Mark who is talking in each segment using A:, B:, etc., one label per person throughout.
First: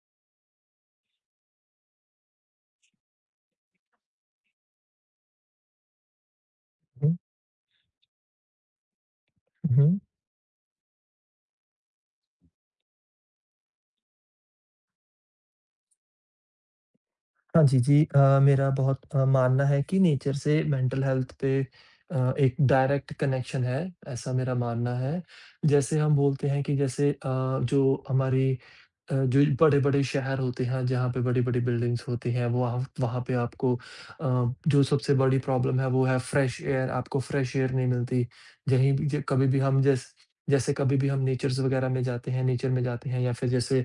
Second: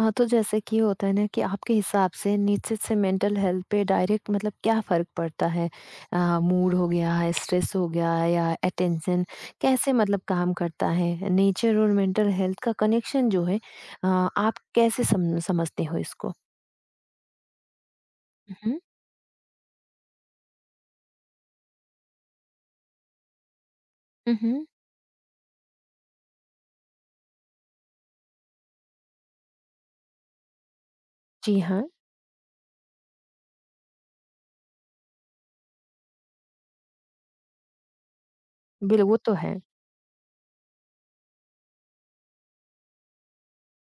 A: हाँ, तो जैसे कि होता है ना कि आपके हिसाब से निश्चित से मेंटल हेल्थ पे डायरेक्ट मतलब क्या फ़र्क पड़ता है? मूड हो गया,
B: हुँ,
A: है, स्ट्रेस हो गया है, या अटेंशन कैसे
B: हुँ।
A: मतलब काम करता है? नेचर और मेंटल हेल्थ का कनेक्शन जो है आप कैसे सम समझते हो इसको?
B: हाँ जी, जी। मेरा
A: उहुँ,
B: बहुत मानना है कि नेचर से मेंटल हेल्थ पे एक डायरेक्ट कनेक्शन है, ऐसा मेरा
A: उहुँ।
B: मानना है। जैसे हम बोलते हैं कि जो हमारी जो बड़े-बड़े शहर होते हैं, जहाँ पे
A: जी
B: बड़ी-बड़ी
A: हाँ,
B: बिल्डिंग्स होती हैं, वो वहाँ वहाँ पे आपको जो सबसे बड़ी प्रॉब्लम है, वो है फ्रेश एयर, आपको फ्रेश एयर नहीं मिलती। यहीं
A: बिल
B: भी
A: वो
B: ज
A: तो
B: कभी
A: है।
B: भी हम जैस जैसे कभी भी हम नेचर में जाते हैं या फिर जैसे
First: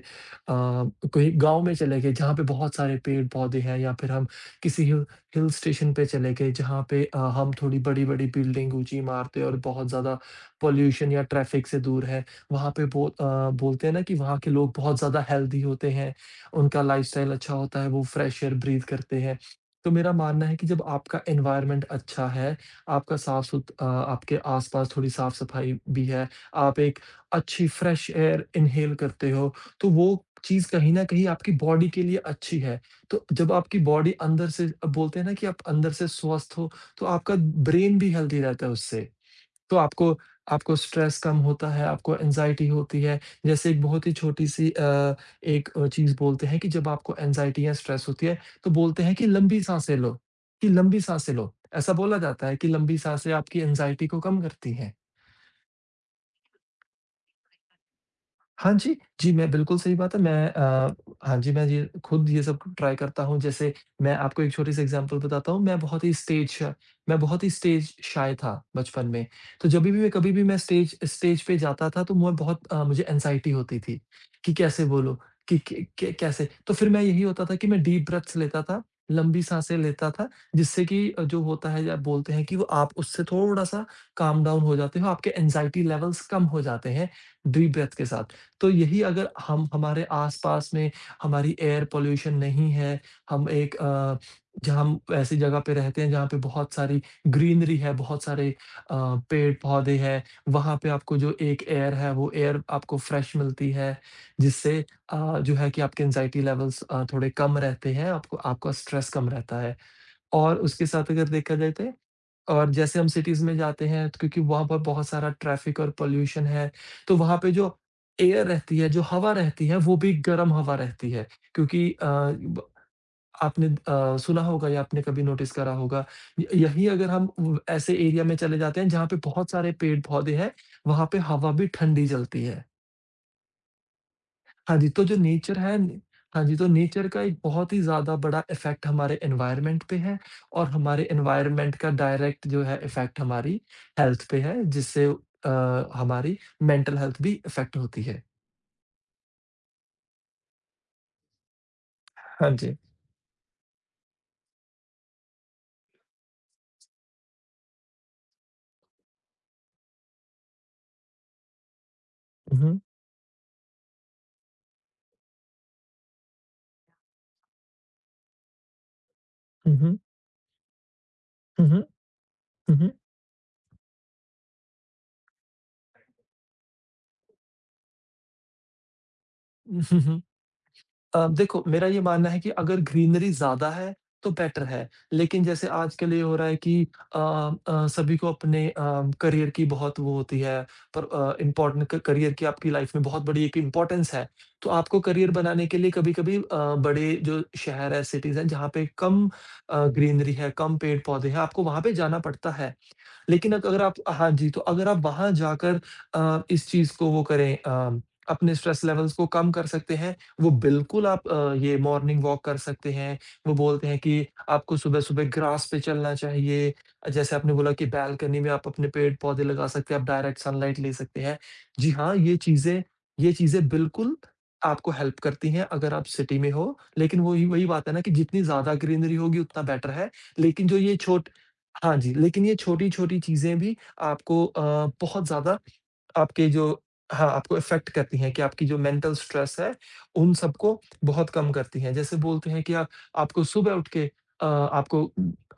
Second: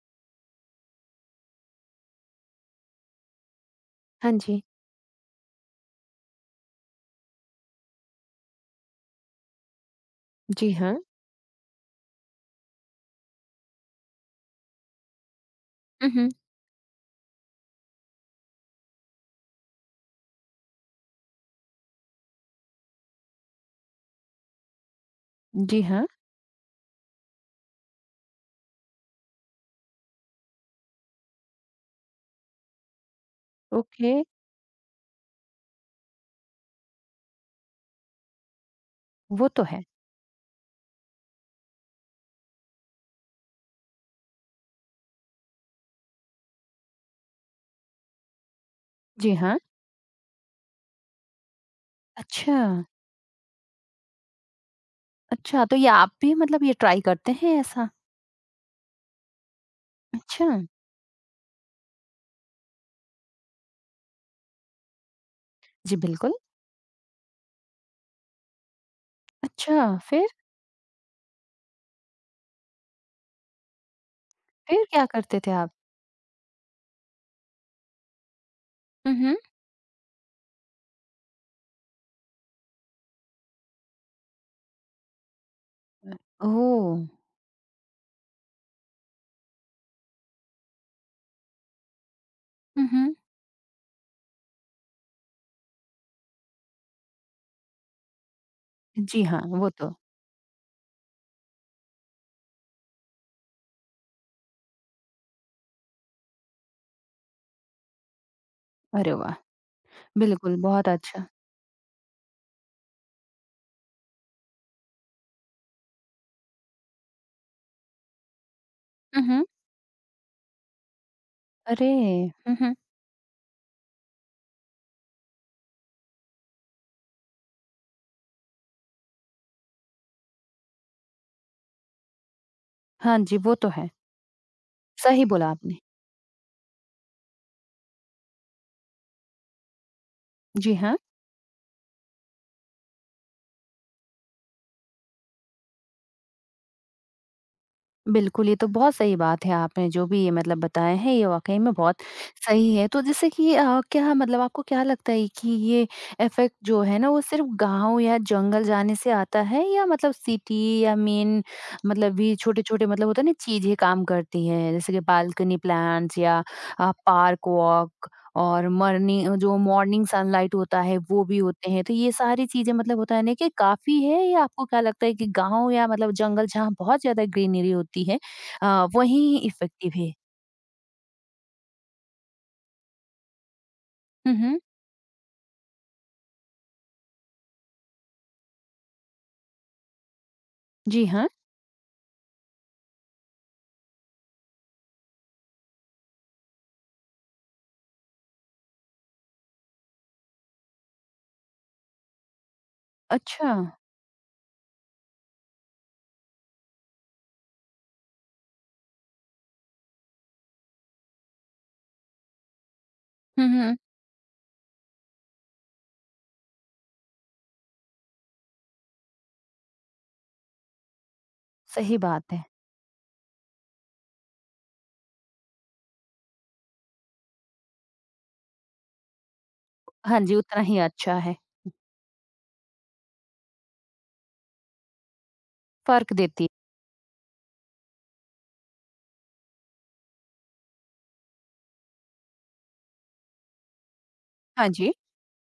B: अ, कोई गाँव में चले गए जहाँ पे बहुत सारे पेड़-पौधे हैं या फिर हम
A: हाँ जी।
B: किसी हिल हिल स्टेशन पे चले गए जहाँ पे हम थोड़ी बड़ी-बड़ी बिल्डिंग, ऊँची इमारतें और बहुत ज़्यादा
A: जी हाँ।
B: पॉल्यूशन या ट्रैफ़िक से दूर है। वहाँ पे बो अ, बोलते हैं ना कि वहाँ के लोग बहुत ज़्यादा हेल्दी होते हैं,
A: उहुँ।
B: उनका लाइफ़स्टाइल अच्छा होता है, वो फ्रेश एयर ब्रीथ करते हैं। तो मेरा मानना है कि जब आपका एनवायरनमेंट अच्छा है, आपका साफ सुथ अ, आपके आस-पास थोड़ी साफ-सफाई
A: जी
B: भी
A: हाँ,
B: है, आप एक अच्छी फ्रेश एयर इन्हेल करते हो तो वो चीज़ कहीं न कहीं आपकी बॉडी के लिए अच्छी है। तो जब आपकी
A: ओके,
B: बॉडी बोलते हैं ना कि आप अंदर से स्वस्थ हो, तो आपका ब्रेन भी हेल्दी रहता है उससे।
A: वो तो
B: तो
A: है।
B: आपको आपको स्ट्रेस कम होता है, आपको एंग्ज़ायटी होती है। जैसे एक बहुत ही छोटी-सी चीज़ बोलते हैं कि जब आपको एंग्ज़ायटी या स्ट्रेस होती है, तो बोलते हैं कि
A: जी हाँ।
B: लंबी साँसें लो, ऐसा बोला जाता
A: अच्छा,
B: है कि लंबी साँसें आपकी एंग्ज़ायटी को कम करती हैं।
A: अच्छा तो ये आप भी मतलब ये ट्राई करते हैं ऐसा?
B: हाँ जी। जी, मैं बिल्कुल सही बात है।
A: अच्छा।
B: हाँ जी, मैं ये खुद ये सब ट्राई करता हूँ। जैसे मैं आपको एक छोटी-सी एग्ज़ाम्पल बताता हूँ।
A: जी, बिल्कुल।
B: मैं बहुत ही स्टेज शाय था बचपन में। तो
A: अच्छा,
B: जभी भी मैं
A: फिर?
B: कभी भी मैं स्टेज स्टेज पे जाता था तो मुझे एंग्ज़ायटी होती थी कि
A: फिर
B: कैसे
A: क्या
B: बोलूँ?
A: करते थे
B: कि
A: आप?
B: क क कैसे? तो फिर मैं यही होता था कि मैं डीप ब्रेथ्स लेता था,
A: हुँ, हुँ।
B: लंबी साँसें लेता था जिससे कि जो होता है या बोलते हैं कि वो आप उससे थोड़ा-सा काम डाउन हो जाते हो, आपके एंग्ज़ायटी
A: अ,
B: लेवल्स कम हो जाते
A: ओह!
B: हैं डीप ब्रेथ के साथ। तो यही अगर हम हमारे आस-पास में हमारी एयर पॉल्यूशन नहीं
A: हुँ,
B: है,
A: हुँ।
B: हम एक अ, जहाँ हम ऐसी जगह पे रहते हैं जहाँ पे बहुत सारी ग्रीनरी है, बहुत सारे अ,
A: जी हाँ, वो तो
B: पेड़-पौधे हैं, वहाँ पे आपको जो एक एयर है वो एयर आपको फ्रेश मिलती है, जिससे जो है कि आपके एंग्जायटी लेवल्स थोड़े कम रहते हैं, आपको आपका स्ट्रेस
A: अरे
B: कम
A: वाह!
B: रहता है।
A: बिल्कुल,
B: और उसके
A: बहुत
B: साथ
A: अच्छा।
B: अगर देखा जाए तो और जैसे हम सिटीज़ में जाते हैं तो क्योंकि वहाँ पर बहुत सारा ट्रैफ़िक और पॉल्यूशन है, तो वहाँ पे जो एयर रहती है, जो
A: हुँ,
B: हवा
A: हुँ।
B: रहती है, वो भी गर्म हवा रहती है।
A: अरे!
B: क्योंकि अ,
A: हुँ,
B: ब
A: हुँ।
B: आपने सुना होगा या आपने कभी नोटिस करा होगा, य यही अगर हम व ऐसे एरिया में चले जाते हैं जहाँ पे बहुत सारे पेड़-पौधे हैं, वहाँ पे हवा भी ठंडी चलती है।
A: हाँ जी, वो तो है।
B: हाँ जी, तो जो
A: सही बोला
B: नेचर
A: आपने।
B: है न हाँ जी, तो नेचर का एक बहुत ही ज़्यादा बड़ा इफ़ेक्ट हमारे एनवायरनमेंट पे है और
A: जी हाँ।
B: हमारे एनवायरनमेंट का डायरेक्ट जो है इफ़ेक्ट हमारी हेल्थ पे है, जिससे हमारी मेंटल हेल्थ भी इफ़ेक्ट होती है।
A: बिल्कुल, ये तो बहुत सही बात है आपने जो भी ये मतलब बताया है, ये वाक़ई में बहुत
B: हाँ
A: सही
B: जी।
A: है। तो जैसे कि क्या मतलब आपको क्या लगता है कि ये इफ़ेक्ट जो है ना, वो सिर्फ़ गाँव या जंगल जाने से आता है या मतलब सिटी या मेन मतलब भी
B: हुँ, हुँ।
A: छोटे-छोटे मतलब होता है ना चीज़ें काम करती हैं, जैसे कि बालकनी प्लांट्स या पार्क वॉक? और मॉर्निंग जो
B: हुँ, हुँ।
A: मॉर्निंग सनलाइट होता है वो भी
B: हुँ,
A: होते हैं
B: हुँ।
A: तो ये सारी चीजें
B: हुँ,
A: मतलब होता है ना कि काफी है या आपको क्या लगता है कि गांव या मतलब जंगल जहाँ बहुत ज्यादा ग्रीनरी होती है आ, वही इफेक्टिव है
B: हुँ। अ, देखो मेरा ये मानना है कि अगर ग्रीनरी ज़्यादा है तो
A: हम्म
B: बेटर है। लेकिन जैसे आजकल ये हो रहा है कि अ सभी को अपने करियर की बहुत वो होती है
A: जी
B: पर
A: हाँ
B: अ, इम्पोर्टेंट क करियर की आपकी लाइफ़ में बहुत बड़ी एक इम्पोर्टेंस है। तो आपको करियर बनाने के लिए कभी-कभी बड़े जो शहर है, सिटीज़ हैं, जहाँ पे कम ग्रीनरी है, कम पेड़-पौधे हैं, आपको वहाँ पे जाना पड़ता है।
A: अच्छा
B: लेकिन अग अगर आप हाँ जी, तो अगर आप वहाँ जाकर अ, इस चीज़ को वो करें अ, अपने स्ट्रेस लेवल्स को कम कर सकते हैं। वो बिल्कुल आप अ, ये मॉर्निंग वॉक कर सकते हैं। वो
A: हम्म
B: बोलते हैं कि आपको सुबह-सुबह ग्रास पे चलना चाहिए। जैसे आपने बोला कि बालकनी में आप अपने पेड़-पौधे लगा सकते हैं, आप डायरेक्ट सनलाइट ले सकते हैं। जी
A: सही
B: हाँ,
A: बात
B: ये
A: है
B: चीज़ें ये चीज़ें बिल्कुल आपको हेल्प करती हैं अगर आप सिटी में हो। लेकिन वही वही बात है ना कि जितनी ज़्यादा ग्रीनरी होगी उतना बेटर है।
A: हाँ जी उतना
B: लेकिन जो
A: ही
B: ये
A: अच्छा
B: छोटे
A: है
B: हाँ जी, लेकिन ये छोटी-छोटी चीज़ें भी आपको अ, बहुत ज़्यादा
A: फर्क देती
B: आपके
A: है
B: जो हाँ, आपको इफ़ेक्ट करती हैं कि आपकी जो मेंटल स्ट्रेस है, उन सबको बहुत कम करती हैं। जैसे बोलते हैं कि आप आपको सुबह उठ के अ,
A: हाँ जी
B: आपको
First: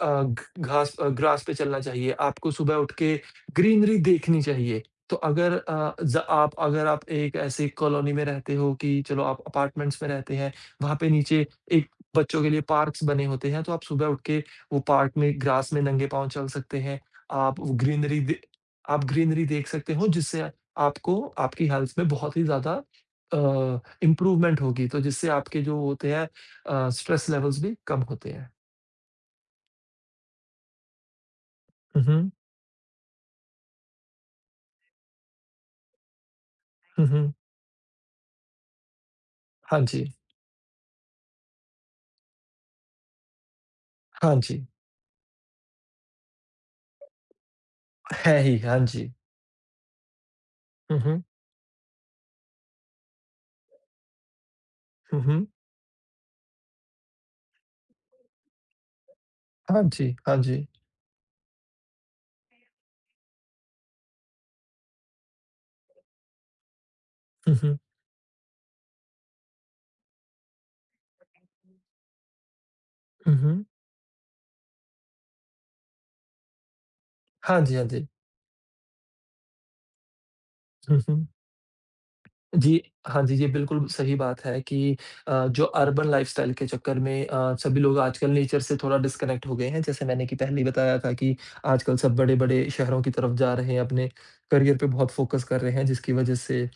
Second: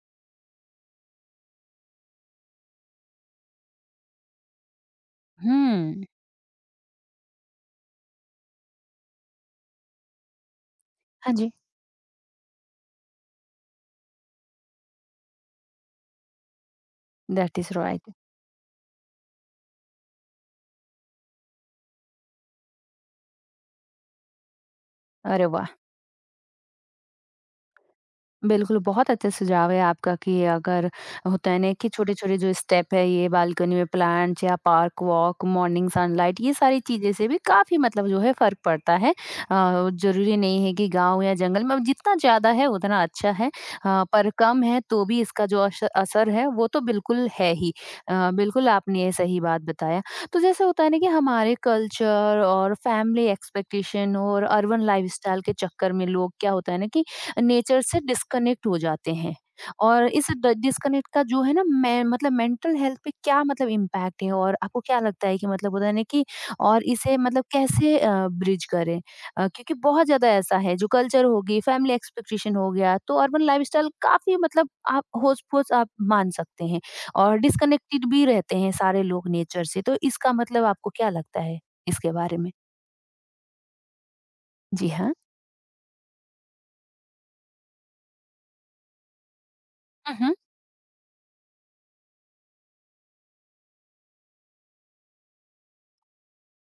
B: अ, घ ग्रास पे चलना चाहिए, आपको सुबह उठ के ग्रीनरी देखनी चाहिए।
A: हम्म
B: अगर आप एक ऐसी कॉलोनी में रहते हो कि चलो आप अपार्टमेंट्स में रहते हैं, वहाँ पे
A: हाँ
B: नीचे
A: जी
B: एक बच्चों के लिए पार्क्स बने होते हैं, तो आप सुबह उठ के वो पार्क में ग्रास में नंगे पाँव चल सकते हैं।
A: दैट
B: आप
A: इज राइट
B: ग्रीनरी दे आप ग्रीनरी देख सकते हो जिससे आपको आपकी हेल्थ में बहुत ही ज़्यादा अ, इम्प्रूवमेंट होगी तो जिससे
A: अरे
B: आपके
A: वाह
B: जो होते हैं स्ट्रेस लेवल्स भी कम होते हैं।
A: बिल्कुल, बहुत अच्छा सुझाव है आपका कि अगर होता है ना कि
B: हुँ, हुँ।
A: छोटे-छोटे जो स्टेप है ये बालकनी में प्लांट्स या पार्क वॉक, मॉर्निंग सनलाइट ये सारी
B: हुँ,
A: चीज़ें से
B: हुँ।
A: भी काफ़ी मतलब जो है फ़र्क पड़ता है।
B: हाँ जी,
A: ज़रूरी नहीं है कि गाँव या जंगल में अब जितना ज़्यादा है उतना अच्छा है। पर
B: हाँ
A: कम
B: जी।
A: है तो भी इसका जो अश असर है वो तो बिल्कुल है ही।
B: है ही,
A: बिल्कुल
B: हाँ
A: आपने ये
B: जी।
A: सही बात बताया। तो जैसे होता है ना
B: हुँ,
A: कि
B: हुँ।
A: हमारे कल्चर और फैमिली एक्सपेक्टेशन और अर्बन
B: हुँ,
A: लाइफ़स्टाइल
B: हुँ।
A: के चक्कर में लोग क्या होता है ना कि नेचर से डिस्कनेक्ट हो जाते हैं
B: हाँ
A: और
B: जी,
A: इस
B: हाँ
A: ड
B: जी।
A: डिस्कनेक्ट का जो है ना मैं मतलब मेंटल हेल्थ पे क्या मतलब इम्पैक्ट है और आपको क्या लगता है कि मतलब होता है ना कि और इसे मतलब
B: हुँ, हुँ।
A: कैसे ब्रिज करें? क्योंकि बहुत ज़्यादा ऐसा है जो कल्चर होगी, फैमिली एक्सपेक्टेशन हो गया, तो
B: हुँ,
A: अर्बन
B: हुँ।
A: लाइफस्टाइल काफ़ी मतलब आप होच-पोच आप मान सकते हैं और
B: हाँ जी, हाँ
A: डिस्कनेक्टेड
B: जी।
A: भी रहते हैं सारे लोग नेचर से, तो इसका मतलब आपको
B: हुँ,
A: क्या
B: हुँ।
A: लगता है इसके बारे में?
B: जी, हाँ जी, ये बिल्कुल सही बात है
A: जी
B: कि
A: हाँ।
B: जो अर्बन लाइफ़स्टाइल के चक्कर में सभी लोग आजकल नेचर से थोड़ा डिस्कनेक्ट हो गए हैं। जैसे
A: हुँ,
B: मैंने
A: हुँ।
B: कि पहले ही बताया था कि आजकल सब बड़े-बड़े शहरों की तरफ जा रहे हैं, अपने करियर पे बहुत फ़ोकस कर रहे हैं, जिसकी वज़ह से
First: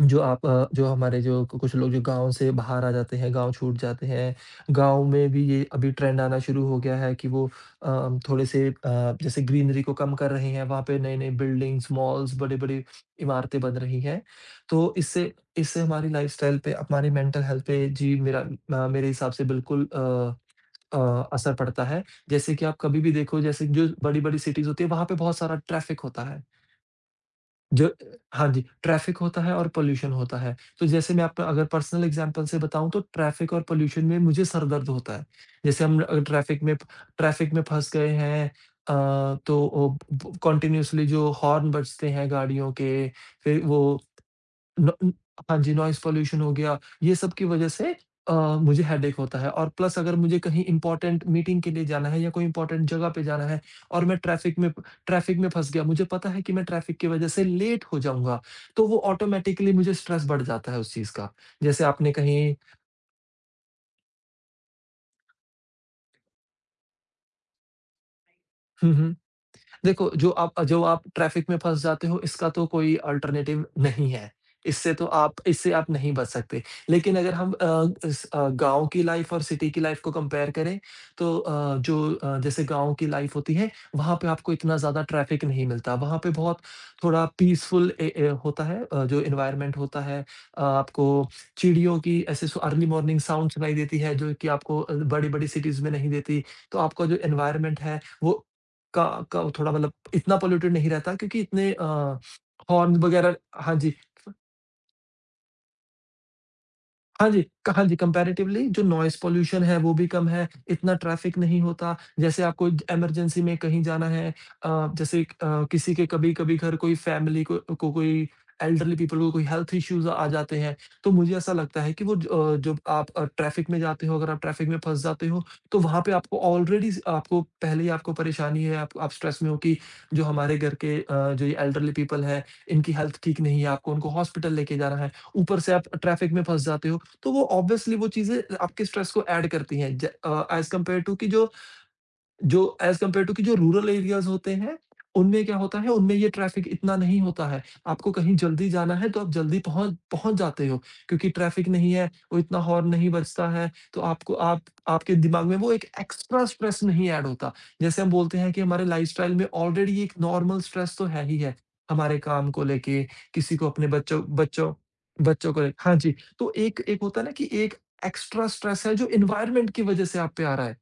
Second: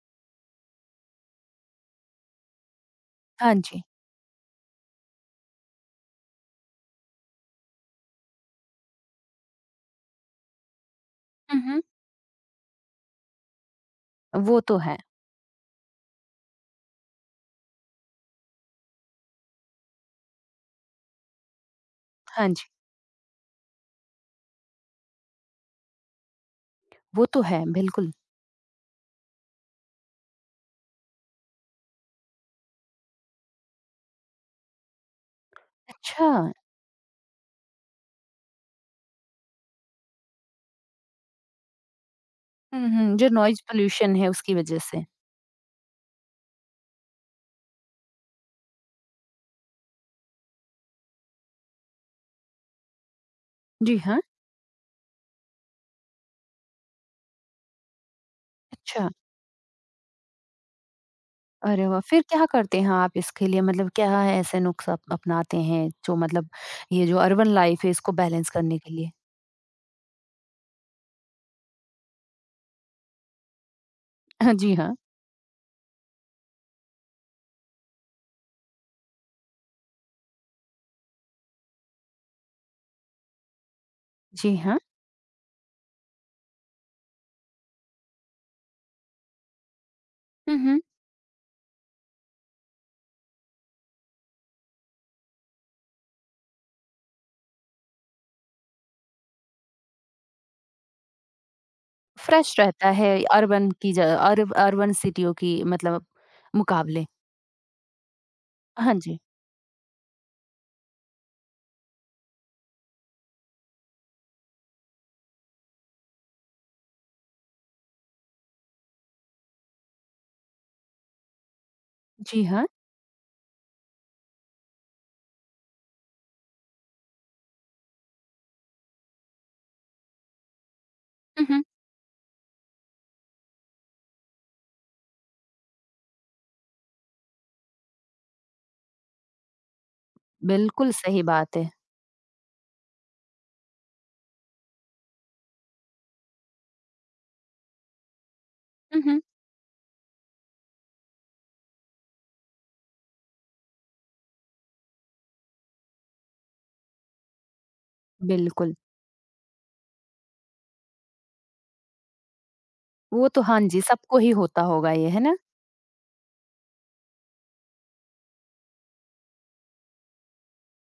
B: जो आप अ, जो हमारे जो कु- कुछ लोग जो गाँव से बाहर आ जाते हैं, गाँव
A: हाँ
B: छूट
A: जी।
B: जाते हैं, गाँव में भी ये अभी ट्रेंड आना शुरू हो गया है कि वो अ, थोड़े से अ, जैसे ग्रीनरी को कम कर रहे हैं, वहाँ पे नए-नए
A: हुँ, हुँ।
B: बिल्डिंग्स, मॉल्स, बड़ी-बड़ी इमारतें बन रही हैं।
A: वो तो
B: तो
A: है।
B: इससे इससे हमारी लाइफ़स्टाइल पे, हमारी मेंटल हेल्थ पे मेरे हिसाब से बिल्कुल अ, असर पड़ता है।
A: हाँ
B: जैसे
A: जी।
B: कि आप कभी भी देखो जैसे जो बड़ी-बड़ी सिटीज़ होती है, वहाँ पे बहुत सारा ट्रैफ़िक होता है।
A: वो तो है,
B: जो
A: बिल्कुल।
B: हाँ जी, ट्रैफ़िक होता है और पॉल्यूशन होता है। तो जैसे मैं आपका अगर पर्सनल एग्ज़ाम्पल से बताऊँ तो ट्रैफ़िक और पॉल्यूशन में मुझे सर दर्द होता है। जैसे हम अ,
A: अच्छा,
B: ट्रैफ़िक में ट्रैफ़िक में फँस गए हैं अ, तो ओ ब कंटीन्यूअसली जो हॉर्न बजते हैं गाड़ियों
A: हुँ,
B: के,
A: हुँ, जो नॉइज़
B: फिर वो
A: पॉल्यूशन है उसकी वज़ह
B: न
A: से।
B: उम, हाँ जी, नॉइज़ पॉल्यूशन हो गया, ये सब की वजह से अ, मुझे हेडेक होता है और प्लस अगर मुझे कहीं इम्पोर्टेंट मीटिंग के लिए जाना है या कोई इम्पोर्टेंट जगह पे जाना है
A: जी
B: और मैं
A: हाँ,
B: ट्रैफ़िक में फँस गया, मुझे पता है कि मैं ट्रैफ़िक की वजह से लेट हो जाऊँगा, तो वो
A: अच्छा।
B: ऑटोमैटिकली मुझे स्ट्रेस बढ़ जाता है उस चीज़ का। जैसे
A: अरे वाह!
B: आपने
A: फिर क्या
B: कहीं
A: करते हैं आप इसके लिए मतलब क्या है ऐसे नुस्ख़ा अप अपनाते हैं जो मतलब ये जो अर्बन लाइफ़ है इसको बैलेंस करने के
B: हुँ,
A: लिए?
B: हुँ। देखो, जो आप ट्रैफ़िक में फँस जाते हो इसका तो कोई अल्टरनेटिव नहीं है।
A: हाँ, जी हाँ,
B: इससे आप नहीं बच सकते। लेकिन अगर हम गाँव की लाइफ़ और सिटी की लाइफ़ को कंपेयर करें तो जैसे गाँव की लाइफ़ होती है वहाँ पे आपको
A: जी
B: इतना
A: हाँ।
B: ज़्यादा ट्रैफ़िक नहीं मिलता। वहाँ पे बहुत थोड़ा पीसफुल ए ए होता है जो एनवायरनमेंट होता है।
A: हुँ,
B: अ,
A: हुँ।
B: आपको चिड़ियों की ऐसे सु अर्ली मॉर्निंग साउंड सुनाई देती है जो कि आपको बड़ी-बड़ी सिटीज़ में नहीं देती। तो आपका जो एनवायरनमेंट है वो का का थोड़ा मतलब इतना पॉल्यूटेड नहीं रहता क्योंकि इतने अ,
A: फ्रेश रहता
B: हॉर्न
A: है
B: वगैरह
A: अर्बन
B: हाँ
A: की
B: जी।
A: ज अर्ब अर्बन सिटियों की मतलब मुकाबले।
B: हाँ जी, क हाँ जी, कंपैरेटिवली जो
A: हाँ
B: नॉइज़
A: जी।
B: पॉल्यूशन है वो भी कम है, इतना ट्रैफ़िक नहीं होता। जैसे आपको ज इमरजेंसी में कहीं जाना है अ, किसी के कभी-कभी घर कोई फैमिली को कोई एल्डरली पीपल को कोई हेल्थ इश्यूज़ आ जाते हैं, तो मुझे ऐसा लगता है कि
A: जी हाँ।
B: जब आप ट्रैफ़िक में जाते हो, अगर आप ट्रैफ़िक में फँस जाते हो, तो वहाँ पे आपको ऑलरेडी स आपको पहले ही आपको परेशानी है, आप स्ट्रेस में हो कि जो हमारे घर के अ,
A: हुँ,
B: जो ये
A: हुँ।
B: एल्डरली पीपल हैं, इनकी हेल्थ ठीक नहीं है, आपको उनको हॉस्पिटल लेके जाना है। ऊपर से आप ट्रैफ़िक में फँस जाते हो तो वो ऑब्वियसली वो चीज़ें आपके स्ट्रेस को ऐड करती हैं ज अ, एज़
A: बिल्कुल
B: कम्पेयर टू
A: सही
B: कि जो
A: बात है।
B: जो एज़ कम्पेयर टू कि जो रूरल एरियाज़ होते हैं, उनमें क्या होता है, उनमें ये ट्रैफ़िक इतना नहीं होता है। आपको कहीं जल्दी जाना
A: हुँ,
B: है,
A: हुँ।
B: तो आप जल्दी पहुँच पहुँच जाते हो क्योंकि ट्रैफ़िक नहीं है, वो इतना हॉर्न नहीं बजता है, तो आपको आप आपके दिमाग में वो एक एक्स्ट्रा स्ट्रेस नहीं ऐड होता। जैसे हम बोलते हैं कि
A: बिल्कुल।
B: हमारे लाइफ़स्टाइल में ऑलरेडी एक नॉर्मल स्ट्रेस तो है ही है, हमारे काम को लेके,
A: वो तो
B: किसी
A: हाँ
B: को
A: जी,
B: अपने
A: सबको
B: बच्चों
A: ही होता
B: बच्चों
A: होगा ये, है ना?
B: बच्चों को ले हाँ जी, तो एक एक होता है ना कि एक एक्स्ट्रा स्ट्रेस है जो एनवायरनमेंट की वज़ह से आप पे आ रहा है।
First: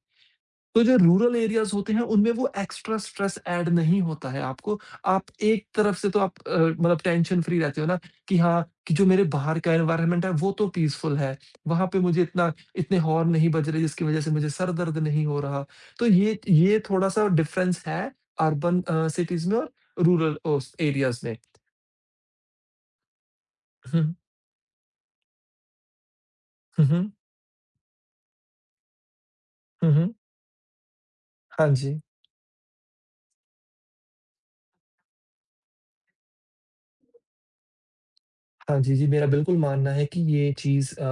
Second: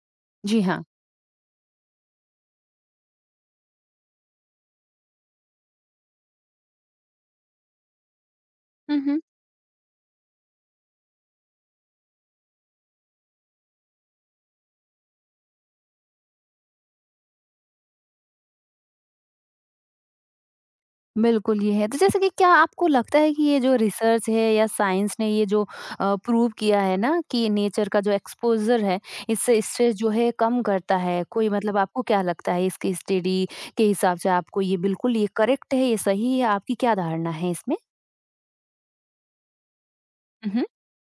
A: जी हाँ।
B: तो जो रूरल एरियाज़ होते हैं, उनमें वो एक्स्ट्रा स्ट्रेस ऐड नहीं होता है आपको। आप एक तरफ से तो आप मतलब टेंशन फ्री रहते हो ना कि हाँ, कि
A: हुँ,
B: जो
A: हुँ।
B: मेरे बाहर का एनवायरनमेंट है, वो तो पीसफुल है। वहाँ पे मुझे इतना इतने हॉर्न नहीं बज रहे, जिसकी वज़ह से मुझे सर दर्द नहीं हो रहा। तो ये थोड़ा-सा डिफ़रेंस है अर्बन सिटीज़ में और रूरल ओस एरियाज़ में।
A: बिल्कुल, ये है। तो जैसे कि क्या आपको लगता है कि ये जो
B: हुँ,
A: रिसर्च है या साइंस ने ये जो प्रूव किया
B: हुँ,
A: है
B: हुँ,
A: ना कि नेचर का जो एक्सपोज़र है, इससे
B: हुँ,
A: स्ट्रेस जो
B: हुँ।
A: है कम करता है, कोई
B: हाँ
A: मतलब
B: जी।
A: आपको क्या लगता है इसकी स्टडी के हिसाब से आपको ये बिल्कुल ये करेक्ट है, ये सही है, आपकी क्या धारणा है इसमें?
B: हाँ जी, जी, मेरा बिल्कुल मानना है कि
A: हुँ,
B: ये
A: हुँ।
B: चीज़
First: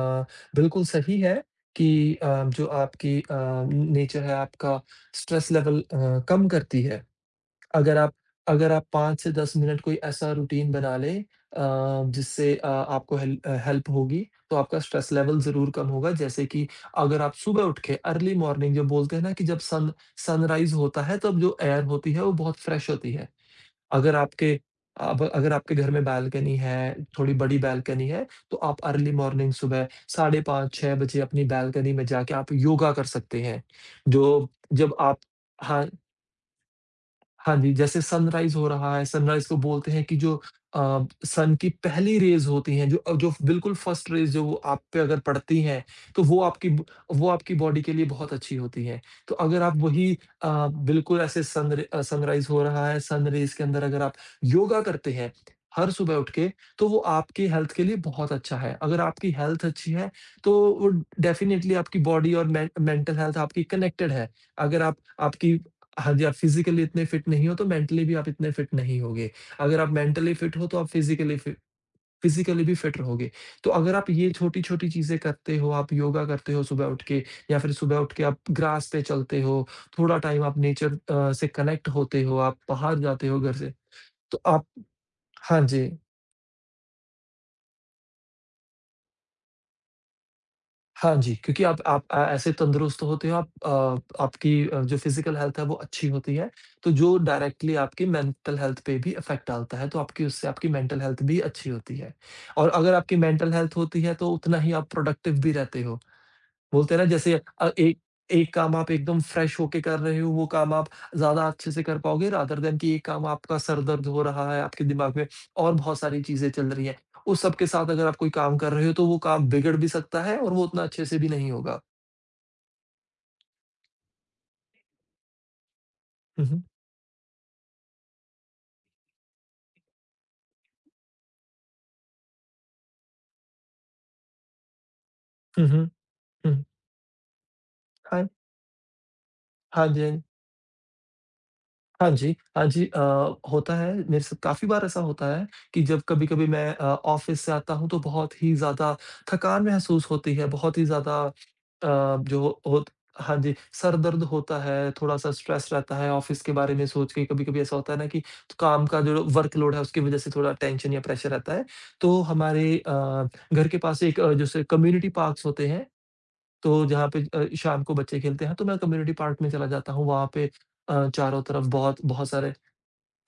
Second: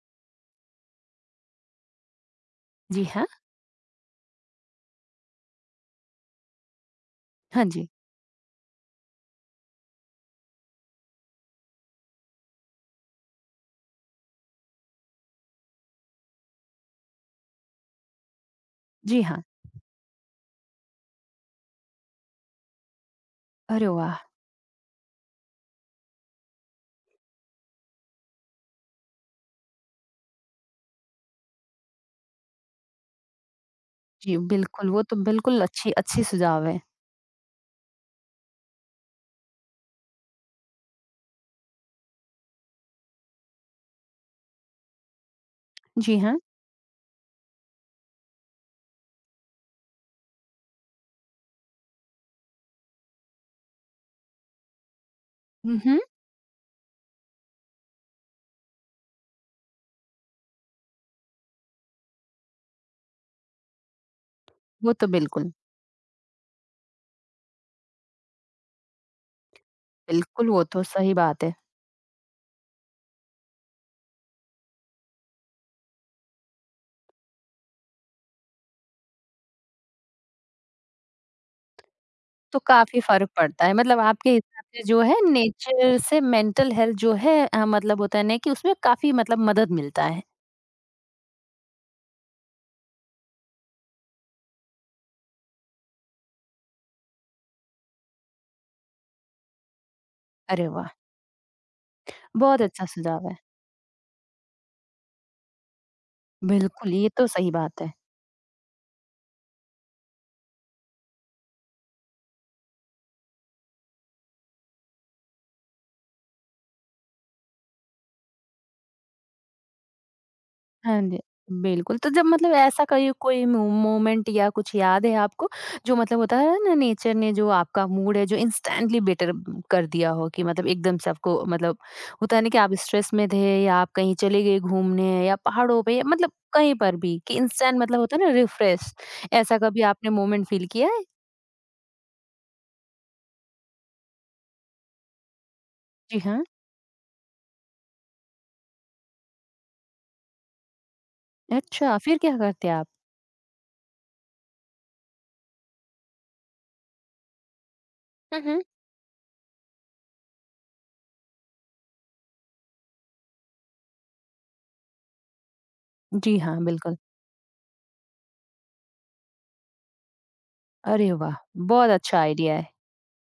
B: बिल्कुल सही है कि जो
A: जी
B: आपकी
A: हाँ।
B: नेचर है, आपका स्ट्रेस लेवल कम करती है।
A: हाँ जी।
B: अगर आप अगर आप 5 से 10 मिनट कोई ऐसा रूटीन बना लें, जिससे आपको हेल्प होगी, तो आपका स्ट्रेस लेवल ज़रूर कम होगा। जैसे कि अगर आप सुबह उठ के अर्ली मॉर्निंग जो बोलते
A: जी
B: हैं ना
A: हाँ।
B: कि जब सन सनराइज़ होता है, तब जो एयर होती है, वो बहुत फ्रेश होती है।
A: अरे
B: अगर
A: वाह!
B: आपके अगर आपके घर में बालकनी है, थोड़ी बड़ी बालकनी है, तो आप अर्ली मॉर्निंग सुबह 5:30-6 बजे अपनी बालकनी में जाके आप योगा कर सकते हैं।
A: जी,
B: जो
A: बिल्कुल,
B: जब
A: वो तो
B: आप
A: बिल्कुल
B: हाँ,
A: अच्छी अच्छी सुझाव है।
B: हाँ जी, जैसे सनराइज़ हो रहा है, सनराइज़ को बोलते हैं कि जो सन की पहली रेज़ होती हैं, जो बिल्कुल फर्स्ट रेज़ जो वो आप पे अगर पड़ती हैं,
A: जी
B: तो
A: हाँ।
B: वो आपकी बॉडी के लिए बहुत अच्छी होती हैं। तो अगर आप वही बिल्कुल ऐसे सनराइज़ हो रहा है, सन रेज़ के अंदर अगर आप योगा करते हैं,
A: हुँ,
B: हर
A: हुँ।
B: सुबह उठ के, तो वो आपकी हेल्थ के लिए बहुत अच्छा है। अगर आपकी हेल्थ अच्छी है, तो वो डेफ़िनिटली आपकी बॉडी और में मेंटल हेल्थ आपकी कनेक्टेड है। अगर
A: वो
B: आप
A: तो बिल्कुल,
B: आपकी हाँ जी, आप फिज़िकली इतने फिट नहीं हो तो मेंटली भी आप इतने फिट नहीं होगे। अगर आप मेंटली
A: बिल्कुल
B: फिट
A: वो
B: हो तो
A: तो
B: आप
A: सही बात है।
B: फिज़िकली भी फिट रहोगे। तो अगर आप ये छोटी-छोटी चीज़ें करते हो, आप योगा करते हो सुबह उठ के या फिर सुबह उठ के आप ग्रास पे चलते हो, थोड़ा टाइम आप नेचर से कनेक्ट होते हो,
A: तो
B: आप बाहर
A: काफ़ी
B: जाते
A: फ़र्क
B: हो घर
A: पड़ता है।
B: से,
A: मतलब आपके
B: तो
A: हिसाब
B: आप
A: से जो है
B: हाँ जी।
A: नेचर से मेंटल हेल्थ जो है मतलब होता है ना कि उसमें काफ़ी मतलब मदद मिलता है।
B: हाँ जी, क्योंकि ऐसे तंदुरुस्त होते हो, आप आपकी जो फ़िज़िकल हेल्थ है वो अच्छी होती है, तो जो डायरेक्टली आपकी मेंटल हेल्थ पे भी इफ़ेक्ट डालता है, तो आपकी उससे
A: अरे
B: आपकी
A: वाह!
B: मेंटल हेल्थ भी अच्छी होती है।
A: बहुत
B: और
A: अच्छा
B: अगर आपकी
A: सुझाव है।
B: मेंटल हेल्थ होती है, तो उतना ही आप प्रोडक्टिव भी रहते हो।
A: बिल्कुल,
B: बोलते हैं ना
A: ये तो
B: जैसे
A: सही बात है।
B: एक एक काम आप एकदम फ्रेश होके कर रहे हो, वो काम आप ज़्यादा अच्छे से कर पाओगे रादर देन कि एक काम आपका सर दर्द हो रहा है, आपके दिमाग में और बहुत सारी चीज़ें चल रही हैं। उस सब के साथ अगर आप कोई काम कर रहे हो, तो वो काम बिगड़ भी सकता है और वो उतना
A: हाँ
B: अच्छे
A: जी,
B: से भी नहीं होगा।
A: बिल्कुल। तो जब मतलब ऐसा कहीं कोई मू मोमेंट या कुछ याद है आपको जो मतलब होता
B: हुँ,
A: है
B: हुँ।
A: ना नेचर ने जो आपका मूड है जो इंस्टेंटली बेटर कर दिया हो कि मतलब एकदम से आपको मतलब होता है ना कि आप स्ट्रेस में थे या आप कहीं चले गए घूमने या
B: हुँ,
A: पहाड़ों
B: हुँ।
A: पे या मतलब
B: हुँ।
A: कहीं पर भी कि इंस्टेंट मतलब होता है
B: हाँ,
A: ना रिफ्रेश ऐसा कभी
B: हाँ जी,
A: आपने
B: हाँ जी।
A: मोमेंट फील किया है?
B: हाँ जी, हाँ जी। होता है मेरे साथ काफ़ी बार ऐसा होता है कि जब
A: जी हाँ।
B: कभी-कभी मैं ऑफ़िस से आता हूँ तो बहुत ही ज़्यादा थकान महसूस होती है, बहुत ही ज़्यादा
A: अच्छा, फिर क्या
B: जो
A: करते
B: होत
A: आप?
B: हाँ जी, सर दर्द होता है, थोड़ा-सा स्ट्रेस रहता है ऑफ़िस के बारे में सोच के। कभी-कभी ऐसा होता है ना कि
A: हुँ, हुँ।
B: काम का जो वर्कलोड है उसकी वज़ह से थोड़ा टेंशन या प्रेशर रहता है। तो हमारे घर के पास एक जैसे कम्युनिटी पार्क्स होते हैं
A: जी हाँ,
B: तो
A: बिल्कुल।
B: जहाँ पे शाम को बच्चे खेलते हैं, तो मैं कम्युनिटी पार्क में चला जाता हूँ। वहाँ पे
A: अरे वाह!
B: चारों तरफ
A: बहुत
B: बहुत
A: अच्छा
B: बहुत सारे
A: आइडिया है।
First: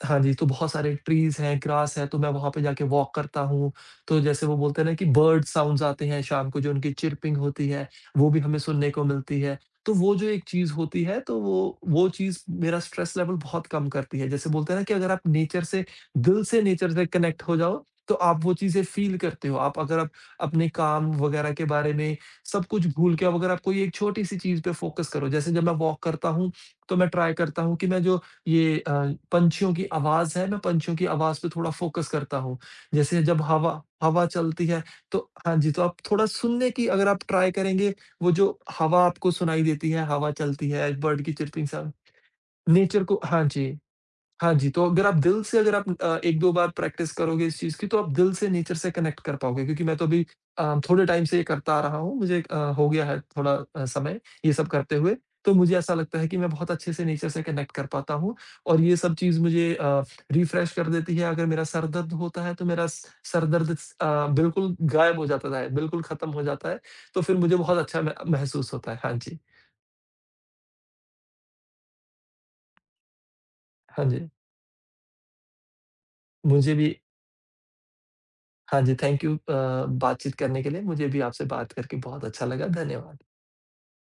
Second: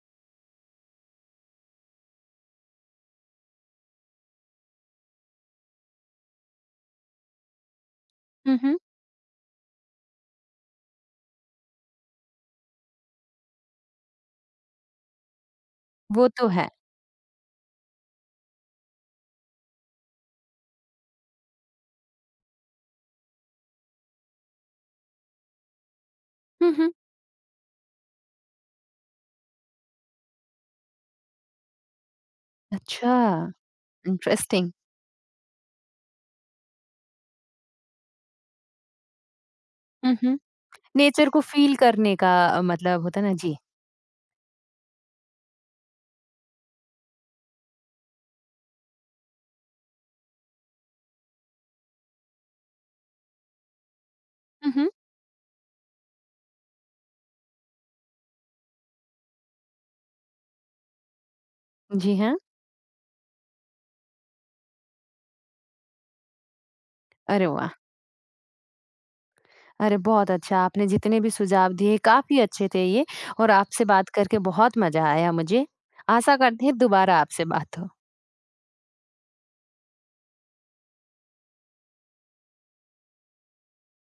B: हाँ जी, तो बहुत सारे ट्रीज़ हैं, ग्रास है, तो मैं वहाँ पे जाके वॉक करता हूँ। तो जैसे वो बोलते हैं ना कि बर्ड साउंड्स आते हैं शाम को जो उनकी चिर्पिंग होती है, वो भी
A: हुँ,
B: हमें
A: हुँ।
B: सुनने को मिलती है। तो वो जो एक चीज़ होती है तो वो चीज़ मेरा स्ट्रेस लेवल बहुत कम करती है। जैसे बोलते हैं ना कि अगर आप नेचर से
A: वो
B: दिल
A: तो
B: से
A: है।
B: नेचर से कनेक्ट हो जाओ, तो आप वो चीज़ें फ़ील करते हो। आप अगर आप अपने काम वगैरह के बारे में सब कुछ भूल के अब अगर आप कोई एक छोटी-सी चीज़ पे फ़ोकस करो, जैसे जब मैं वॉक करता हूँ,
A: हुँ, हुँ।
B: तो मैं ट्राई करता हूँ कि मैं जो ये पंछियों की आवाज़ है, मैं पंछियों की आवाज़ पे थोड़ा फ़ोकस करता हूँ।
A: अच्छा।
B: जैसे जब हवा हवा चलती
A: इंटरेस्टिंग।
B: है तो हाँ जी, तो आप थोड़ा सुनने की अगर आप ट्राई करेंगे, वो जो हवा आपको सुनाई देती है,
A: हुँ,
B: हवा
A: हुँ।
B: चलती है, बर्ड
A: नेचर
B: की
A: को
B: चिरपिंग
A: फ़ील
B: साउंड,
A: करने का मतलब
B: नेचर
A: होता
B: को
A: है ना?
B: हाँ
A: जी।
B: जी। हाँ जी, तो अगर आप दिल से अगर आप 1-2 बार प्रैक्टिस करोगे इस चीज़ की तो आप दिल से नेचर से कनेक्ट कर पाओगे क्योंकि मैं तो अभी थोड़े टाइम से ये करता आ रहा हूँ। मुझे हो गया है थोड़ा समय ये सब
A: हुँ, हुँ।
B: करते हुए। तो मुझे ऐसा लगता है कि मैं बहुत अच्छे से नेचर से कनेक्ट कर पाता हूँ और ये सब चीज़ मुझे रिफ्रेश कर देती है। अगर मेरा सर दर्द
A: जी हाँ।
B: होता है तो मेरा स सर दर्द बिल्कुल गायब हो जाता है, बिल्कुल खत्म हो जाता है। तो फिर
A: अरे
B: मुझे
A: वाह!
B: बहुत अच्छा म महसूस होता है। हाँ जी।
A: अरे बहुत अच्छा, आपने जितने भी सुझाव दिए काफ़ी अच्छे थे ये और आपसे
B: हाँ
A: बात
B: जी।
A: करके बहुत मज़ा आया मुझे। आशा करते
B: मुझे
A: हैं
B: भी
A: दोबारा आपसे बात हो।
B: हाँ जी, थैंक यू बातचीत करने के लिए। मुझे भी आपसे बात करके बहुत अच्छा लगा। धन्यवाद।